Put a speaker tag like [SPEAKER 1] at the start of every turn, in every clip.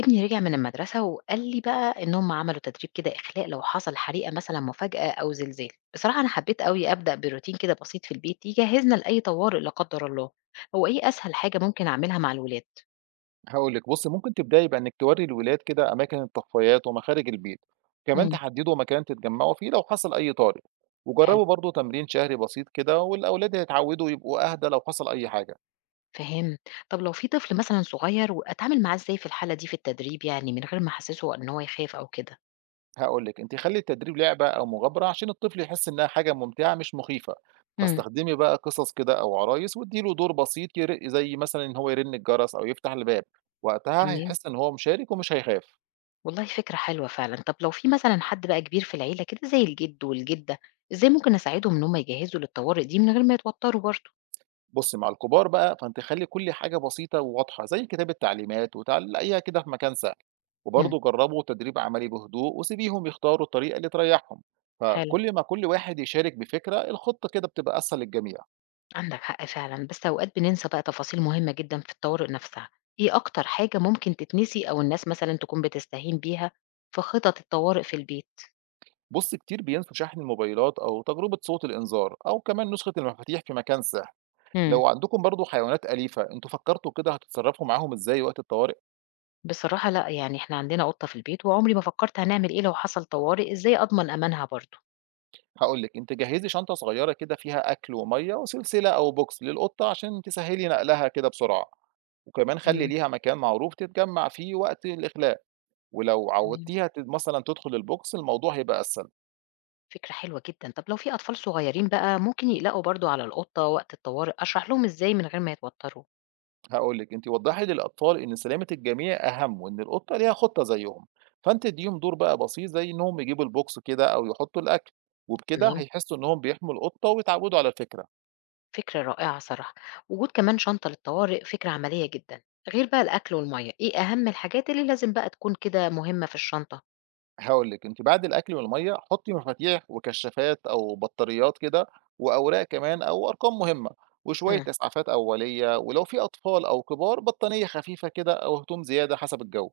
[SPEAKER 1] ابني رجع من المدرسة وقال لي بقى إن هم عملوا تدريب كده إخلاء لو حصل حريقة مثلا مفاجأة أو زلزال. بصراحة أنا حبيت قوي أبدأ بروتين كده بسيط في البيت يجهزنا لأي طوارئ لا قدر الله. هو إيه أسهل حاجة ممكن أعملها مع الولاد؟
[SPEAKER 2] هاقول لِك بُصّي، ممكن تبدئي بإنِّك تورّي الولاد كده أماكن الطفايات ومخارج البيت، كمان
[SPEAKER 1] مم.
[SPEAKER 2] تحدّدوا مكان تتجمّعوا فيه لو حصل أي طارئ،
[SPEAKER 1] حلو،
[SPEAKER 2] وجرّبوا برضه تمرين شهري بسيط كده والأولاد هيتعوّدوا يبقوا أهدى لو حصل أي حاجة.
[SPEAKER 1] فهم. طب لو في طفل مثلا صغير وأتعامل معاه إزاي في الحالة دي في التدريب يعني من غير ما أحسسه إن هو يخاف أو كده.
[SPEAKER 2] هاقول لِك أنتِ خلّي التدريب لعبة أو مغامرة عشان الطفل يحس إنها حاجة ممتعة مش مخيفة،
[SPEAKER 1] مم.
[SPEAKER 2] فاستخدمي بقى قصص كده أو عرايس وادّي له دور بسيط زي مثلًا إن هو يرن الجرس أو يفتح الباب، وقتها
[SPEAKER 1] تمام،
[SPEAKER 2] هيحس إن هو مشارك ومش هيخاف.
[SPEAKER 1] والله فكرة حلوة فعلا. طب لو في مثلا حد بقى كبير في العيلة كده زي الجد والجدة، إزاي ممكن أساعدهم إن هم يجهزوا للطوارئ دي من غير ما يتوتروا برضه؟
[SPEAKER 2] بُصّي، مع الكبار بقى فأنتِ خلّي كل حاجة بسيطة وواضحة، زي كتابة تعليمات وتعلّقيها كده في مكان سهل، وبرضه جرّبوا تدريب عملي بهدوء وسيبيهم يختاروا الطريقة اللي تريّحهم،
[SPEAKER 1] حلو،
[SPEAKER 2] فكل ما كل واحد يشارك بفكرة، الخطة كده بتبقى أسهل للجميع.
[SPEAKER 1] عندك حق فعلًا، بس أوقات بننسى بقى تفاصيل مهمة جدًا في الطوارئ نفسها، إيه أكتر حاجة ممكن تتنسي أو الناس مثلًا تكون بتستهين بيها في خطط الطوارئ في البيت؟
[SPEAKER 2] بُصّي، كتير بينسوا شحن الموبايلات أو تجربة صوت الإنذار أو كمان نسخة المفاتيح في مكان سهل.
[SPEAKER 1] إمم.
[SPEAKER 2] لو عندكم برضه حيوانات أليفة، أنتم فكرتوا كده هتتصرّفوا معاهم إزاي وقت الطوارئ؟
[SPEAKER 1] بصراحة لأ، يعني إحنا عندنا قطة في البيت وعمري ما فكرت هنعمل إيه لو حصل طوارئ، إزاي أضمن أمانها برضه.
[SPEAKER 2] هاقول لِك، أنتِ جهّزي شنطة صغيرة كده فيها أكل ومَيّة وسلسلة أو بوكس للقطة عشان تسهّلي نقلها كده بسرعة، وكمان خلّي
[SPEAKER 1] إمم.
[SPEAKER 2] ليها مكان معروف تتجمّع فيه وقت الإخلاء، ولو
[SPEAKER 1] تمام،
[SPEAKER 2] عوّدتيها مثلًا تدخل البوكس الموضوع هيبقى أسهل،
[SPEAKER 1] فكرة حلوة جدًا. طب لو في أطفال صغيرين بقى ممكن يقلقوا برضه على القطة وقت الطوارئ، أشرح لهم إزاي من غير ما يتوتروا؟
[SPEAKER 2] هاقول لِك أنتِ وضّحي للأطفال إن سلامة الجميع أهم وإن القطة ليها خُطة زيّهم، فأنتِ ادّيهم دور بقى بسيط زي إنهم يجيبوا البوكس كده أو يحطّوا الأكل، وبكده
[SPEAKER 1] تمام.
[SPEAKER 2] هيحسّوا إنهم بيحموا القطة ويتعوّدوا على الفكرة.
[SPEAKER 1] فكرة رائعة صراحة. وجود كمان شنطة للطوارئ فكرة عملية جدًا، غير بقى الأكل والمَيّة، إيه أهم الحاجات اللي لازم بقى تكون كده مهمة في الشنطة؟
[SPEAKER 2] هاقول لِك، أنتِ بعد الأكل والمَيّة حُطّي مفاتيح وكشّافات أو بطاريات كده وأوراق كمان أو أرقام مهمة وشوية
[SPEAKER 1] إمم.
[SPEAKER 2] إسعافات أولية، ولو في أطفال أو كبار بطانية خفيفة كده أو هدوم زيادة حسب الجو.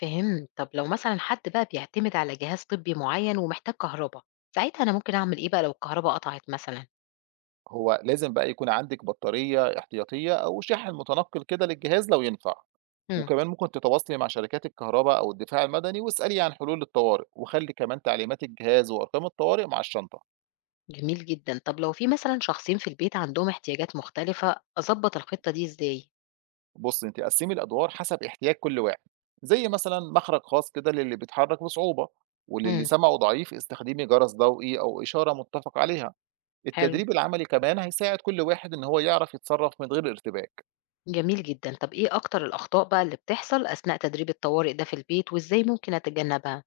[SPEAKER 1] فهمت، طب لو مثلًا حد بقى بيعتمد على جهاز طبي معيّن ومحتاج كهربا، ساعتها أنا ممكن أعمل إيه بقى لو الكهربا قطعت مثلًا؟
[SPEAKER 2] هو لازم بقى يكون عندِك بطارية احتياطية أو شاحن متنقّل كده للجهاز لو ينفع،
[SPEAKER 1] إمم.
[SPEAKER 2] وكمان ممكن تتواصلي مع شركات الكهربا أو الدفاع المدني واسألي عن حلول للطوارئ، وخلّي كمان تعليمات الجهاز وأرقام الطوارئ مع الشنطة.
[SPEAKER 1] جميل جدًا، طب لو في مثلًا شخصين في البيت عندهم احتياجات مختلفة، أضبّط الخطة دي إزاي؟
[SPEAKER 2] بُصّي، أنتِ قسّمي الأدوار حسب احتياج كل واحد، زي مثلًا مخرج خاص كده للي بيتحرك بصعوبة، وللي
[SPEAKER 1] إمم.
[SPEAKER 2] سمعه ضعيف استخدمي جرس ضوئي أو إشارة متفق عليها،
[SPEAKER 1] حلو،
[SPEAKER 2] التدريب العملي كمان هيساعد كل واحد إن هو يعرف يتصرّف من غير ارتباك.
[SPEAKER 1] جميل جدًا. طب إيه أكتر الأخطاء بقى اللي بتحصل أثناء تدريب الطوارئ ده في البيت وإزاي ممكن أتجنبها؟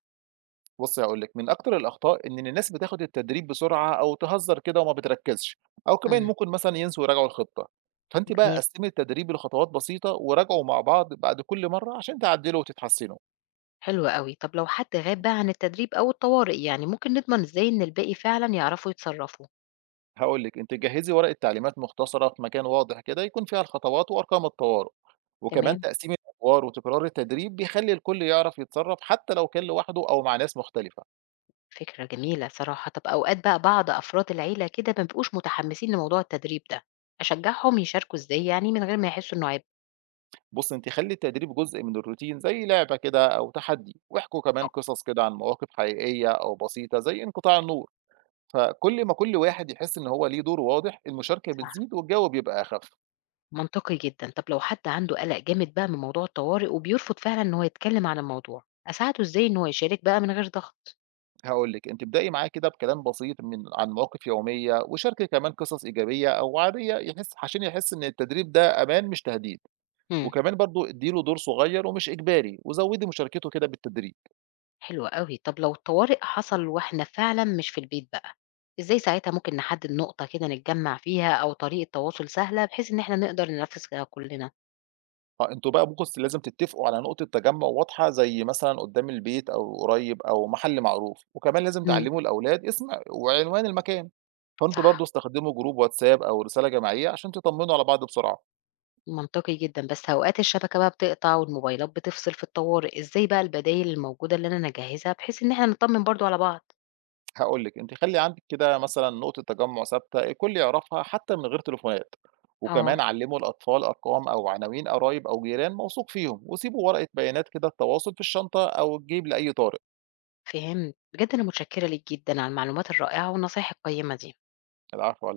[SPEAKER 2] بُصّي هاقول لِك، من أكتر الأخطاء إن الناس بتاخد التدريب بسرعة أو تهزّر كده وما بتركّزش، أو كمان
[SPEAKER 1] إمم.
[SPEAKER 2] ممكن مثلًا ينسوا يراجعوا الخطة، فأنتِ بقى
[SPEAKER 1] جميل،
[SPEAKER 2] قسّمي التدريب لخطوات بسيطة وراجعوا مع بعض بعد كل مرّة عشان تعدّلوا وتتحسّنوا.
[SPEAKER 1] حلو أوي. طب لو حد غاب بقى عن التدريب أو الطوارئ يعني، ممكن نضمن إزاي إن الباقي فعلًا يعرفوا يتصرّفوا؟
[SPEAKER 2] هاقول لِك أنتِ جهّزي ورقة تعليمات مختصرة في مكان واضح كده يكون فيها الخطوات وأرقام الطوارئ، وكمان
[SPEAKER 1] تمام،
[SPEAKER 2] تقسيم الأدوار وتكرار التدريب بيخلّي الكل يعرف يتصرّف حتى لو كان لوحده أو مع ناس مختلفة.
[SPEAKER 1] فكرة جميلة صراحة. طب أوقات بقى بعض أفراد العيلة كده ما بيبقوش متحمسين لموضوع التدريب ده، أشجّعهم يشاركوا إزاي يعني من غير ما يحسّوا إنه عبء؟
[SPEAKER 2] بُصّي أنتِ خلّي التدريب جزء من الروتين زي لعبة كده أو تحدي، واحكوا كمان
[SPEAKER 1] آه.
[SPEAKER 2] قصص كده عن مواقف حقيقية أو بسيطة زي انقطاع النور، فكل ما كل واحد يحس إن هو ليه دور واضح المشاركة
[SPEAKER 1] صح،
[SPEAKER 2] بتزيد والجو بيبقى أخف.
[SPEAKER 1] منطقي جدًا. طب لو حد عنده قَلَق جامد بقى من موضوع الطوارئ وبيرفض فعلًا إن هو يتكلّم عن الموضوع، أساعده إزاي إن هو يشارك بقى من غير ضغط؟
[SPEAKER 2] هاقول لِك، أنتِ ابدئي معاه كده بكلام بسيط من عن مواقف يومية، وشاركي كمان قصص إيجابية أو عادية عشان يحس إن التدريب ده أمان مش تهديد،
[SPEAKER 1] إمم.
[SPEAKER 2] وكمان برضه ادّي له دور صغير ومش إجباري، وزوّدي مشاركته كده بالتدريج.
[SPEAKER 1] حلو أوي. طب لو الطوارئ حصل وإحنا فعلًا مش في البيت بقى، إزاي ساعتها ممكن نحدد نقطة كده نتجمّع فيها أو طريقة تواصل سهلة بحيث إن إحنا نقدر ننفذها كلنا؟
[SPEAKER 2] آه، أنتم بقى بُصّي لازم تتفقوا على نقطة تجمُّع واضحة زي مثلًا قدّام البيت أو قريب أو محل معروف، وكمان لازم
[SPEAKER 1] إمم،
[SPEAKER 2] تعلّموا الأولاد اسم وعنوان المكان. فأنتم برضه
[SPEAKER 1] صح،
[SPEAKER 2] استخدموا جروب واتساب أو رسالة جماعية عشان تطمنوا على بعض بسرعة.
[SPEAKER 1] منطقي جدًا، بس أوقات الشبكة بقى بتقطع والموبايلات بتفصل في الطوارئ، إزاي بقى البدايل الموجودة اللي أنا نجهّزها بحيث إن إحنا نطمن برضه على بعض؟
[SPEAKER 2] هاقول لِك، أنتِ خلّي عندِك كده مثلً نقطة تجمُّع ثابتة الكل يعرفها حتى من غير تليفونات، وكمان
[SPEAKER 1] آه،
[SPEAKER 2] علّموا الأطفال أرقام أو عناوين قرايب أو جيران موثوق فيهم، وسيبوا ورقة بيانات كده التواصل في الشنطة أو الجيب لأي طارئ.
[SPEAKER 1] فهمت. بجد أنا متشكرة ليك جدًا على المعلومات الرائعة والنصايح القيّمة دي.
[SPEAKER 2] العفو علي